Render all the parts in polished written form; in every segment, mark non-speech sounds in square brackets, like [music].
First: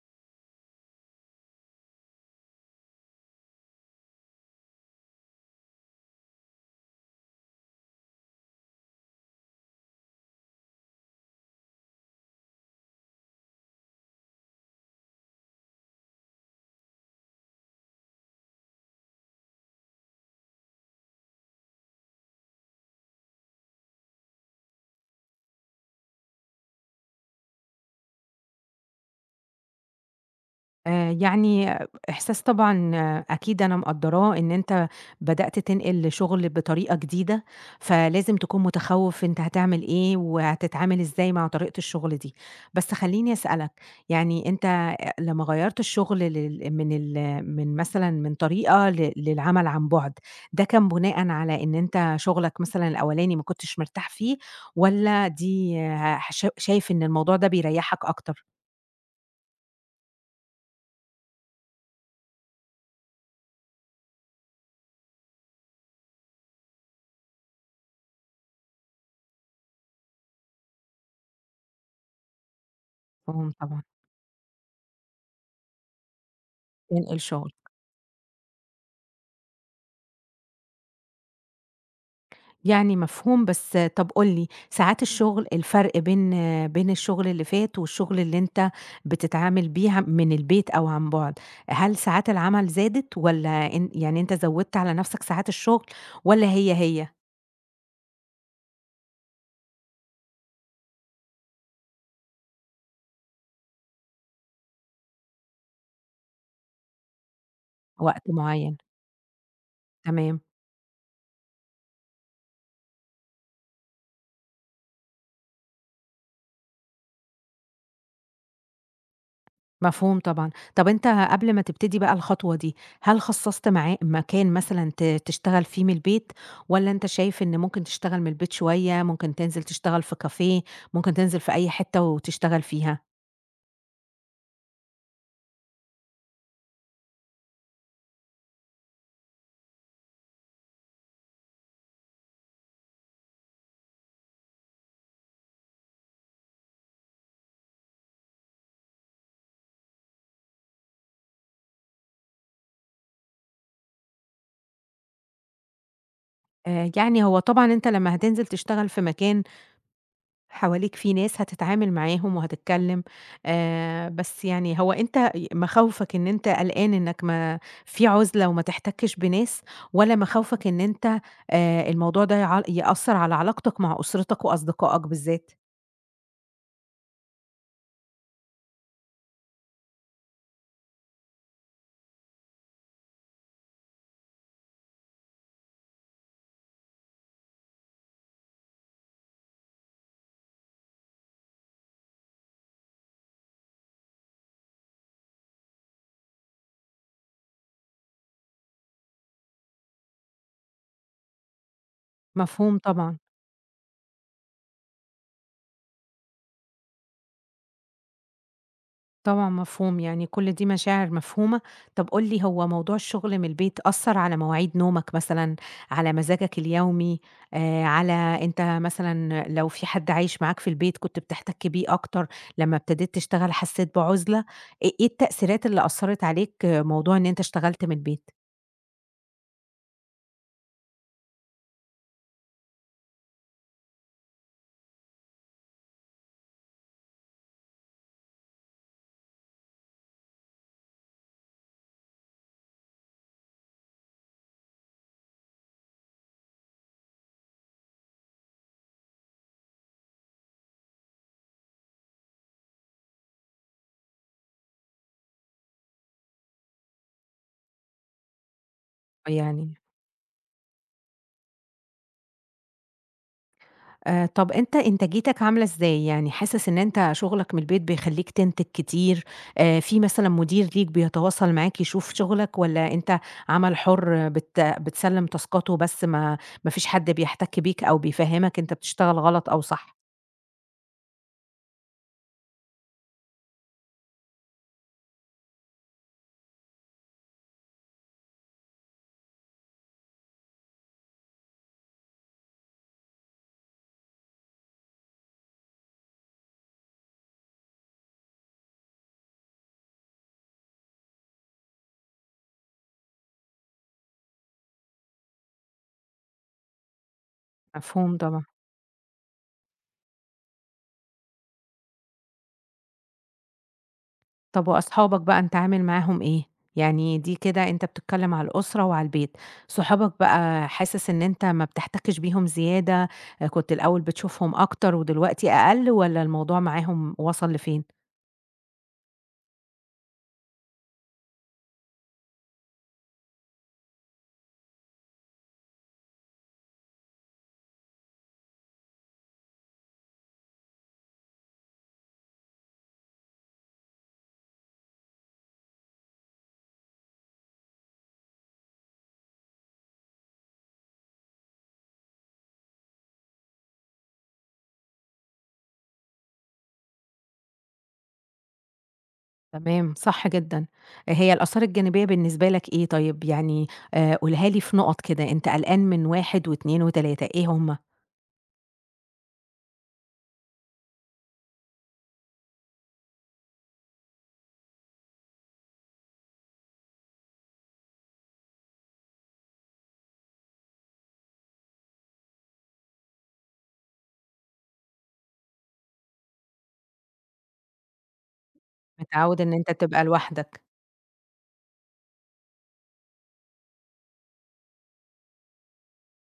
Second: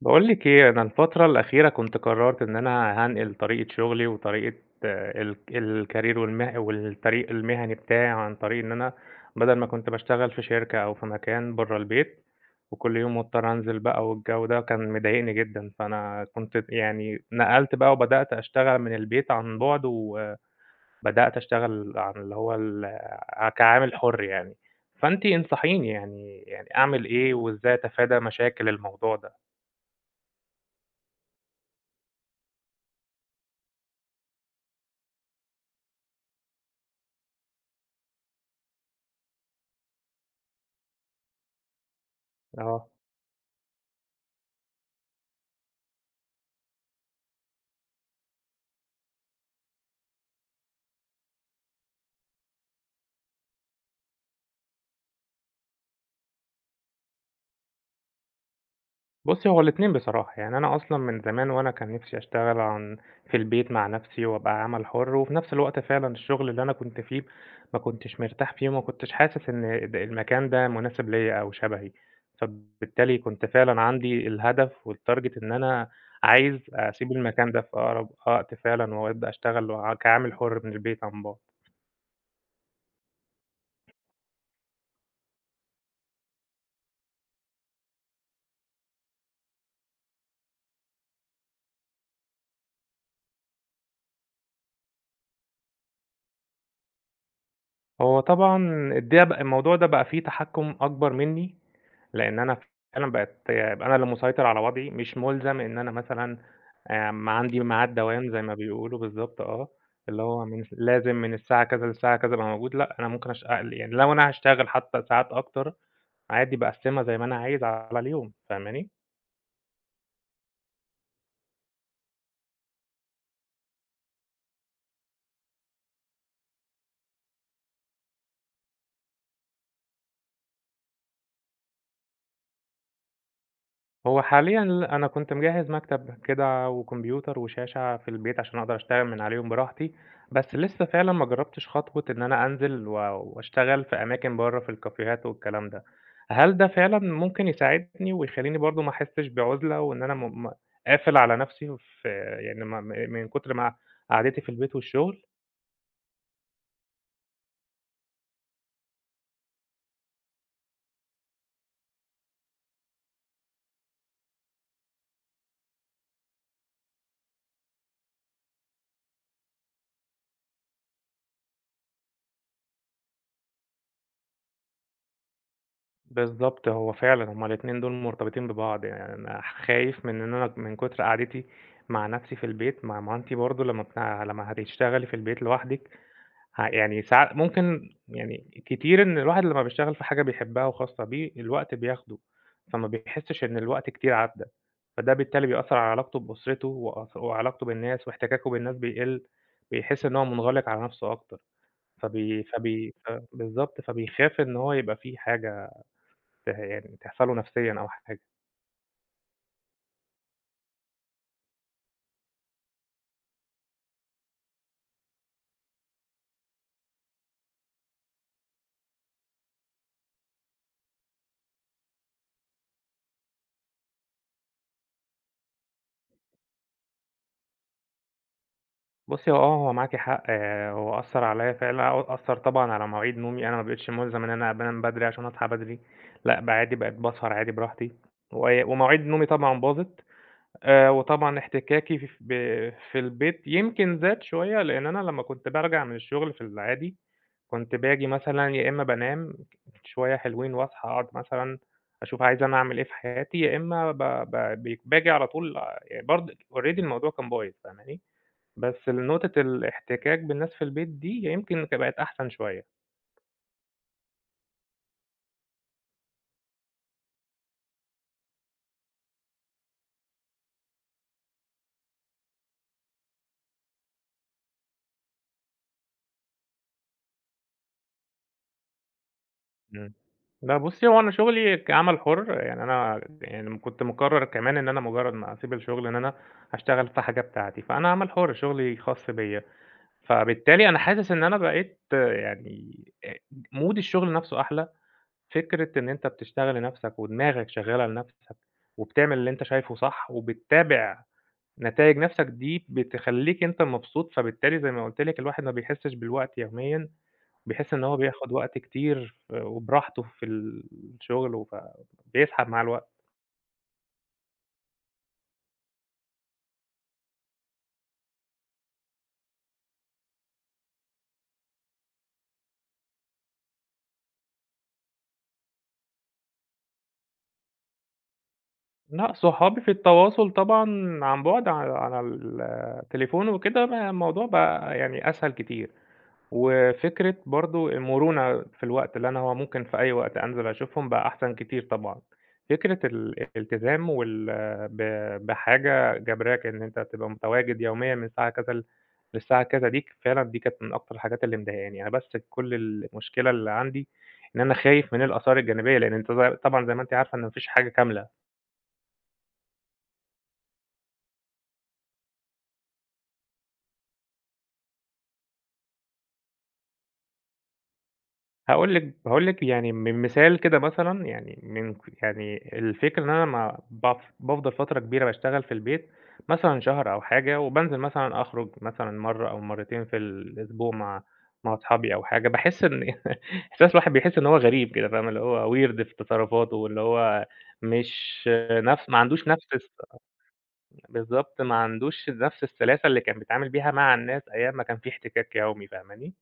باقول لِك إيه، أنا الفترة الأخيرة كنت قررت إن أنا هانقل طريقة شغلي وطريقة آه، ال الcareer والطريق المهني بتاعي، عن طريق إن أنا بدل ما كنت باشتغل في شركة أو في مكان برّه البيت، وكل يوم مضطر أنزل بقى والجو ده كان مضايقني جدًا، فأنا كنت يعني نقلت بقى وبدأت أشتغل من البيت عن بُعد، وبدأت أشتغل عن اللي هو كعامل حُر يعني، فأنتِ انصحيني يعني أعمل إيه وإزاي أتفادى مشاكل الموضوع ده؟ يعني إحساس طبعًا آه، أكيد أنا مقدّراه إن أنت بدأت تنقل شغل بطريقة جديدة، فلازم تكون متخوّف أنت هتعمل إيه، وهتتعامل إزاي مع طريقة الشغل دي. آه. بس خلّيني أسألك، يعني أنت لمّا غيّرت الشغل لل من ال من مثلًا من طريقة للعمل عن بُعد، ده كان بناءً على إن أنت شغلك مثلًا الأولاني ما كنتش مرتاح فيه، والّا دي ه ش شايف إن الموضوع ده بيريّحك أكتر؟ بُصّي، هو الاتنين بصراحة، يعني أنا أصلًا من زمان وأنا كان نِفْسي أشتغل في البيت مع نَفْسي وأبقى عمل حُر، وفي نَفْس الوقت فعلًا الشغل اللي أنا كنت فيه ما كنتش مرتاح فيه وما كنتش حاسس إن المكان ده مناسب ليّا أو شبهي، فبالتالي كنت فعلًا طبعًا، عندي الهدف والtarget إن أنا عايز أسيب تنقل شغل. المكان ده في أقرب وقت فعلًا وأبدأ أشتغل كعامل حُر من البيت عن بُعد. يعني مفهوم، بس طَب قُل لي، ساعات الشغل الفرق بين الشغل اللي فات والشغل اللي أنت بتتعامل بيه من البيت أو عن بُعد، هل ساعات العمل زادت والّا أن يعني أنت زوّدت على نَفْسك ساعات الشغل والّا هي هو طبعًا ده بقى الموضوع ده بقى فيه تحكُّم أكبر منّي لإن أنا فعلًا بقيت أبقى أنا اللي مسيطر على وضعي، مش مُلزم إن أنا مثلًا عندي ميعاد وقت دوام زي ما معيّن؟ بيقولوا بالضبط اللي تمام، هو لازم من الساعة كذا للساعة كذا أبقى موجود، لأ أنا ممكن يعني لو أنا هاشتغل حتى ساعات أكتر عادي باقسّمها زي ما أنا عايز على اليوم، فاهماني؟ مفهوم طبعًا. طَب أنت قبل ما تبتدي بقى الخطوة دي، هل خصّصت معاه مكان مثلًا تشتغل فيه من البيت والّا أنت شايف إن ممكن تشتغل من البيت شوية، ممكن تنزل تشتغل في كافيه، ممكن تنزل في أي حتّة وتشتغل فيها؟ هو حاليًا لأ، أنا كنت مجهّز مكتب كده وكمبيوتر وشاشة في البيت عشان أقدر أشتغل من عليهم براحتي، بس لسه فعلًا ما جرّبتش خطوة إن أنا أنزل وأشتغل في أماكن برّه في الكافيهات والكلام ده، هل ده فعلًا ممكن يساعدني ويخلّيني برضه ما أحسّش بعُزلة وإن أنا م م قافل على نَفْسي في يعني ما م من كتر ما قعدتي في البيت والشغل؟ يعني هو طبعًا أنت لمّا هتنزل تشتغل في مكان حواليك فيه ناس هتتعامل معاهم وهتتكلّم، بس يعني هو أنت مخاوفك إن أنت قلقان إنّك ما في عُزلة وما تحتكّش بناس والّا مخاوفك إن أنت الموضوع ده يأثّر على علاقتك مع أسرتك وأصدقائك بالذات؟ بالضبط، هو فعلًا هُم الاتنين دول مرتبطين ببعض، يعني أنا خايف من إن أنا من كتر قعدتي مع نفسي في البيت ما ما أنتِ برضه لمّا هتشتغلي في البيت لوحدِك يعني ممكن يعني كتير إن الواحد لمّا بيشتغل في حاجة بيحبها وخاصة بيه، الوقت بياخده، فما بيحسش إن الوقت كتير عدّى، فده بالتالي بيأثّر على علاقته بأسرته وعلاقته بالناس واحتكاكه بالناس بيقل، بيحس إن هو منغلق على نفسه أكتر، فبي مفهوم فبي ف طبعًا. بالضبط، فبيخاف إن هو يبقى في حاجة يعني تحصل له نفسيًا أو حاجة. طبعًا مفهوم، يعني كل دي مشاعر مفهومة. طب قُل لي هو موضوع الشغل من البيت أثّر على مواعيد نومك مثلًا، على مزاجك اليومي، على أنت مثلًا لو في حد عايش معاك في البيت كنت بتحتك بيه أكتر، لمّا ابتديت تشتغل حسّيت بعُزلة، إيه التأثيرات اللي أثّرت عليك آه، موضوع إن أنت اشتغلت من البيت بُصّي، هو معاكِ حق، هو أثّر عليّا فعلًا، أثّر طبعًا على مواعيد نومي، أنا ما بقيتش مُلزَم إن أنا أنام بدري عشان أصحى بدري، لأ بقى عادي، بقيت باسهر عادي براحتي، ومواعيد نومي طبعًا باظت، وطبعًا احتكاكي ف ب في البيت يمكن زاد شوية، لإن أنا لمّا كنت بارجع من الشغل في العادي كنت باجي مثلًا يا إمّا بانام شوية حلوين وأصحى أقعد مثلًا أشوف عايز أنا أعمل إيه في حياتي، يا إمّا ب ب ب باجي على طول يعني already الموضوع كان بايظ فاهماني؟ بس نقطة يعني؟ الاحتكاك بالناس في البيت دي يمكن بقت أحسن شوية. طَب أنت إنتاجيتك عاملة إزاي؟ يعني حاسس إن أنت شغلك من البيت بيخلّيك تنتج كتير، في مثلًا مدير ليك بيتواصل معاك يشوف شغلك والّا أنت عمل حُر بتسلِّم تاسكاته بس ما فيش حد بيحتَك بيك أو بيفهّمك أنت بتشتغل غلط أو إمم. صح؟ لأ بُصّي، هو أنا شغلي كعمل حُر يعني أنا يعني كنت مقرّر كمان إن أنا مجرّد ما أسيب الشغل إن أنا هاشتغل في حاجة بتاعتي، فأنا عمل حُر، شغلي خاص بيّا، فبالتالي أنا حاسس إن أنا بقيت يعني آآ مود الشغل نَفْسه أحلى. فكرة إن أنت بتشتغل لنفسك ودماغك شغّالة لنفسك، وبتعمل اللي أنت شايفه صح، وبتتابع نتايج نفسك دي بتخلّيك أنت مبسوط، فبالتالي زي ما قُلت لِك الواحد ما بيحسّش بالوقت يوميًا، بيحس إن هو مفهوم بياخد طبعًا. وقت كتير وبراحته في الشغل بيسحب مع الوقت. طب وأصحابك بقى أنت عامل معاهم إيه؟ يعني دي كده أنت بتتكلم على الأسرة وعلى البيت، صحابك بقى حاسس إن أنت ما بتحتكش بيهم زيادة، كنت الأول بتشوفهم أكتر ودلوقتي أقل والّا الموضوع معاهم وصل لفين؟ لأ، صحابي في التواصل طبعًا عن بُعد على التليفون وكده بقى الموضوع بقى يعني أسهل كتير. وفكرة برضه المرونة في الوقت، اللي أنا هو ممكن في أي وقت أنزل أشوفهم بقى أحسن كتير طبعًا. فكرة الالتزام وال ب بحاجة جبراك إن أنت تبقى متواجد يوميًا من الساعة كذا للساعة كذا دي كانت من أكتر الحاجات اللي مضايقاني. أنا بس كل المشكلة اللي عندي إن أنا خايف من الآثار الجانبية، لأن أنت طبعًا زي ما أنتِ عارفة إن ما فيش حاجة كاملة. تمام، صح جدًا، آه، هي الآثار الجانبية بالنسبة لك إيه طيب؟ يعني قولها لي في نُقط كده، أنت قلقان من 1 و2 و3 إيه هم؟ هاقول لِك يعني من مثال كده مثلًا يعني يعني الفكرة إن أنا لمّا بافضل فترة كبيرة باشتغل في البيت، مثلًا شهر أو حاجة، وبانزل مثلًا أخرج مثلًا مرّة أو مرّتين في الأسبوع مع أصحابي أو حاجة، باحس إن [laughs] إحساس الواحد بيحس إن هو غريب كده فاهمة، اللي هو weird في تصرفاته واللي هو مش نفس ما عندوش متعوّد نفس إن أنت تبقى لوحدك. بالضبط، ما عندوش نفس السلاسة اللي كان بيتعامل بيها مع الناس أيام ما كان في احتكاك يومي، فاهماني؟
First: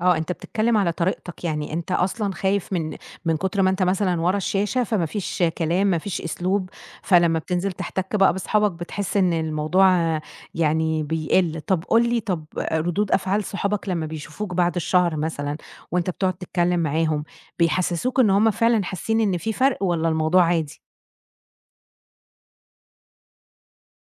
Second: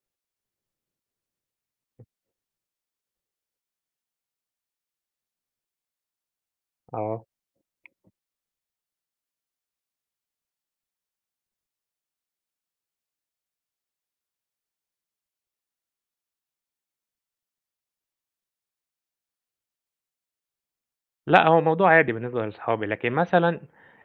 آه، أنت بتتكلّم على طريقتك، يعني أنت أصلًا خايف من كتر ما أنت مثلًا ورا الشاشة، فما فيش كلام، ما فيش أسلوب، آه. فلمّا بتنزل تحتك بقى باصحابك بتحس إن الموضوع يعني بيقِل. طَب قُل لي، طَب ردود أفعال صحابك لمّا بيشوفوك بعد الشهر مثلًا وأنت بتقعد تتكلّم معاهم، بيحسّسوك إن هُم فعلًا حاسين إن في فرق والّا الموضوع عادي؟ لأ، هو موضوع عادي بالنسبة لأصحابي، لكن مثلًا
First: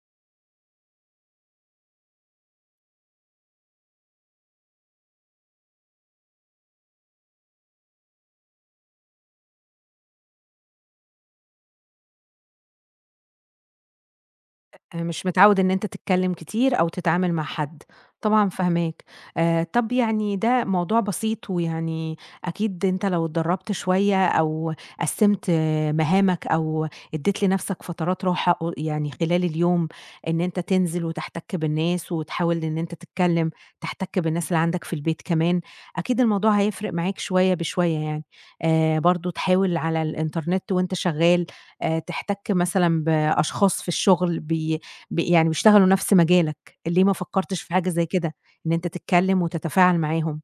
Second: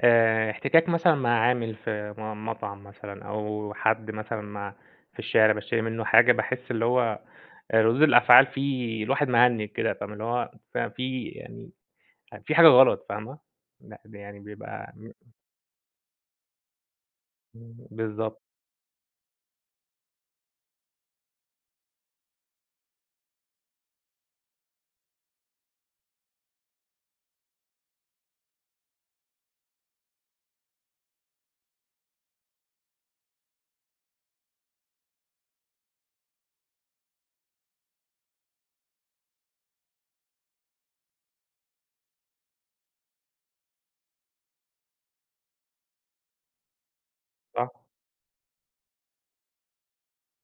احتكاك مثلًا مع عامل في مطعم مثلًا أو حد مثلًا في الشارع باشتري منه حاجة، باحس اللي هو ردود الأفعال فيه الواحد مهنِّج كده، فاهمة؟ اللي هو في يعني حاجة غلط، فاهمة؟ لأ، ده يعني بيبقى مش متعوّد إن أنت تتكلّم كتير أو تتعامل مع حد، بالضبط، طبعًا فاهماك. طَب يعني ده موضوع بسيط ويعني أكيد أنت لو اتدرّبت شوية أو قسّمت آه، مهامك أو ادّيت لنَفْسك فترات راحة قو يعني خلال اليوم إن أنت تنزل وتحتَك بالناس وتحاول إن أنت تتكلّم، تحتَك بالناس اللي عندك في البيت كمان، أكيد الموضوع هيفرق معاك شوية بشوية يعني. برضه تحاول على الإنترنت وأنت شغّال، تحتَك مثلًا بأشخاص في الشُغل بي ب يعني بيشتغلوا نفس مجالك، ليه ما فكّرتش صح. في حاجة زي كده، إن أنت تتكلّم وتتفاعل معاهم؟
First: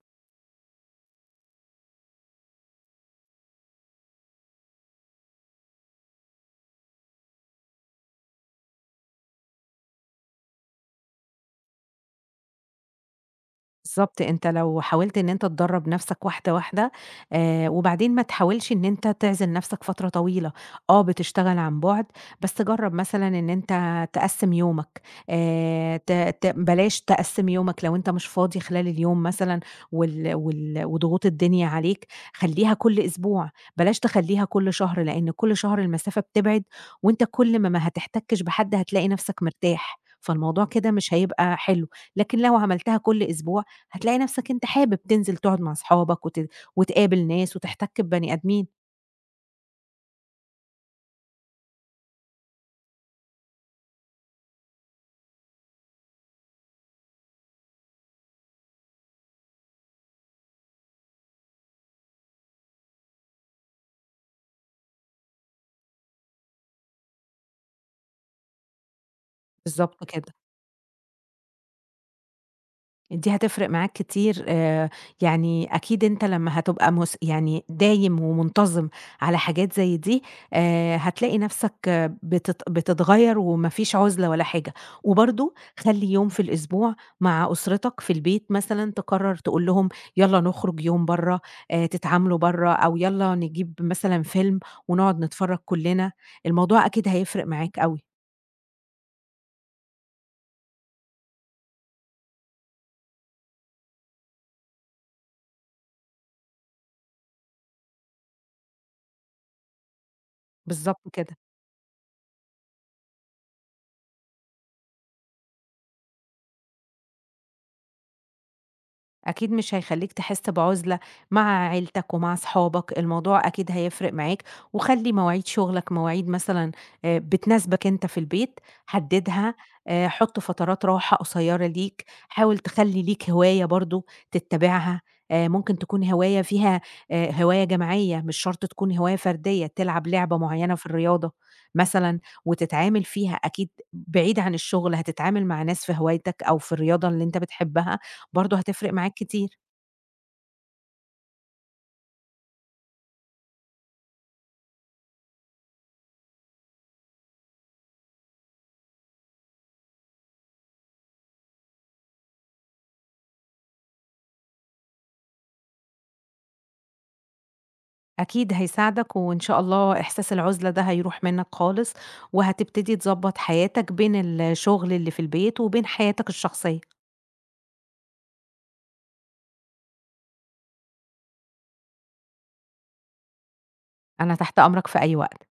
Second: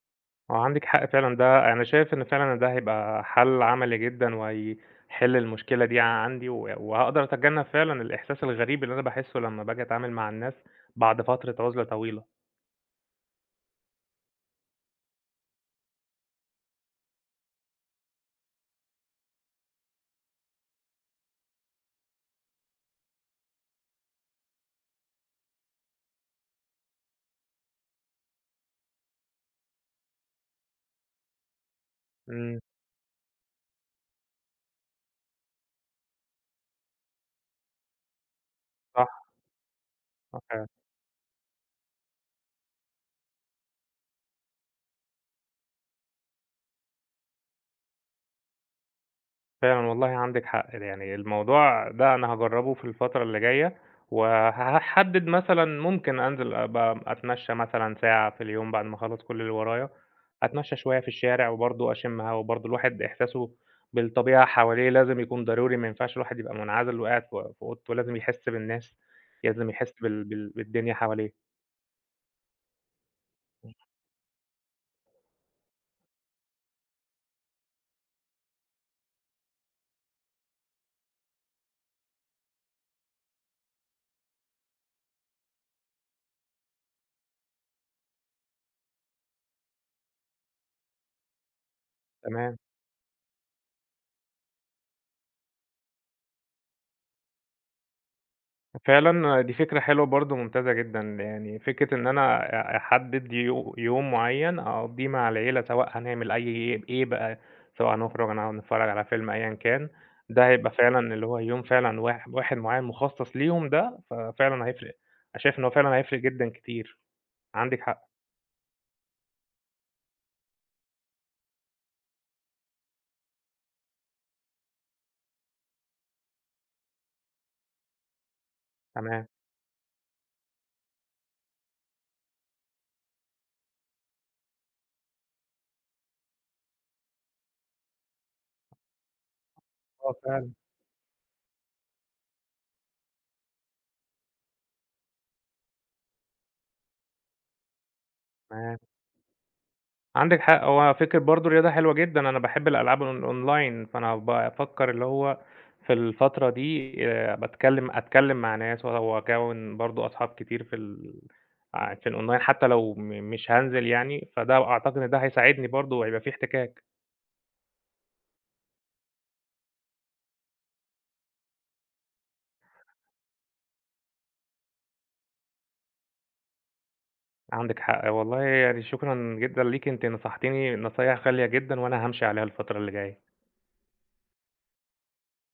هو عندِك حق فعلًا ده أنا شايف إن فعلًا ده هيبقى حل عملي جدًا، وهيحل المشكلة دي عندي، وهاقدر أتجنب فعلًا الإحساس الغريب اللي أنا باحسه لمّا باجي أتعامل مع الناس بعد فترة عُزلة طويلة. بالضبط، أنت لو حاولت إن أنت تدرّب نفْسك واحدة، واحدة وبعدين ما تحاولش إن أنت تعزل نفْسك فترة طويلة، آه بتشتغل عن بُعد، بس جرّب مثلًا إن أنت تقسّم يومك ت ت بلاش تقسّم يومك لو أنت مش فاضي خلال اليوم مثلًا وال وال وضغوط الدنيا عليك، إمم، خلّيها كل أسبوع، بلاش تخلّيها كل شهر، لإن كل شهر المسافة بتبعد، وأنت كل ما هتحتكش بحد هتلاقي نفْسك مرتاح، فالموضوع صح. كده مش هيبقى حلو، لكن لو عملتها كل أسبوع هتلاقي نفسك أنت حابب تنزل تقعد مع أصحابك وتقابل ناس وتحتك ببني آدمين. فعلًا والله عندِك حق، يعني الموضوع ده أنا هاجرّبه في الفترة اللي جاية، وهاحدد مثلًا ممكن أنزل أبقى أتمشى مثلًا ساعة في اليوم بعد ما أخلّص كل اللي ورايا، أتمشى شوية في الشارع وبرضه أشم هوا، وبرضه الواحد إحساسه بالطبيعة حواليه لازم يكون ضروري، ما ينفعش الواحد يبقى منعزل وقاعد في أوضته، لازم يحس بالناس، لازم يحس بالضبط كده. بالدنيا حواليه، دي هتفرق معاك كتير يعني أكيد أنت لمّا هتبقى يعني دايم ومنتظم على حاجات زي دي هتلاقي نفسك آه، بتتغيّر وما فيش عُزلة ولا حاجة، وبرضه خلّي يوم في الأسبوع مع أسرتك في البيت مثلًا تقرر تقول لهم يالّا نخرج يوم برّه، تتعاملوا تمام. برّه أو يالّا نجيب مثلًا فيلم ونقعد نتفرج كلنا، الموضوع أكيد هيفرق معاك أوي، فعلًا دي فكرة حلوة برضه ممتازة جدًا، يعني فكرة إن أنا أحدد يوم معين أقضيه مع العيلة، سواء هنعمل أي إيه إيه بقى، سواء هنخرج أنا هنتفرج على فيلم أيًا كان، ده هيبقى بالضبط فعلًا اللي كده. هو يوم فعلًا واحد معين مخصص ليهم ده، ففعلًا هيفرق. أنا شايف إن هو فعلًا هيفرق جدًا كتير، عندِك حق، أكيد مش هيخلّيك تحس بعُزلة مع عيلتك ومع صحابك، الموضوع أكيد هيفرق معاك، وخلّي مواعيد شغلك مواعيد مثلًا بتناسبك أنت في البيت، تمام، حدّدها، حُط فترات راحة قصيّرة ليك، حاول تخلّي ليك هواية برضه تتّبعها، ممكن تكون هواية فيها هواية جماعية مش شرط تكون هواية فردية، تلعب آه لعبة فعلًا. معيّنة في الرياضة مثلًا وتتعامل فيها، أكيد بعيد عن الشغل هتتعامل مع ناس في هوايتك أو في الرياضة اللي أنت بتحبها. برضه تمام. هتفرق معاك كتير، عندِك حق، هو فكرة برضه الرياضة حلوة جدًا، أنا باحب الألعاب أونلاين، فأنا بافكر اللي هو في الفترة دي أتكلم مع ناس وأكوّن برضه أصحاب كتير في ال ع في الأونلاين حتى لو مش هانزل يعني، فده أعتقد إن ده هيساعدني برضه وهيبقى في احتكاك. أكيد هيساعدك وإن شاء الله إحساس العُزلة ده هيروح منّك خالص، وهتبتدي تضبّط حياتك بين الشغل اللي في البيت وبين حياتك الشخصية، عندِك حق والله يعني شكرًا جدًا ليكِ، أنتِ نصحتيني نصايح غالية جدًا وأنا هامشي عليها الفترة اللي جاية. أنا تحت أمرك في أي وقت.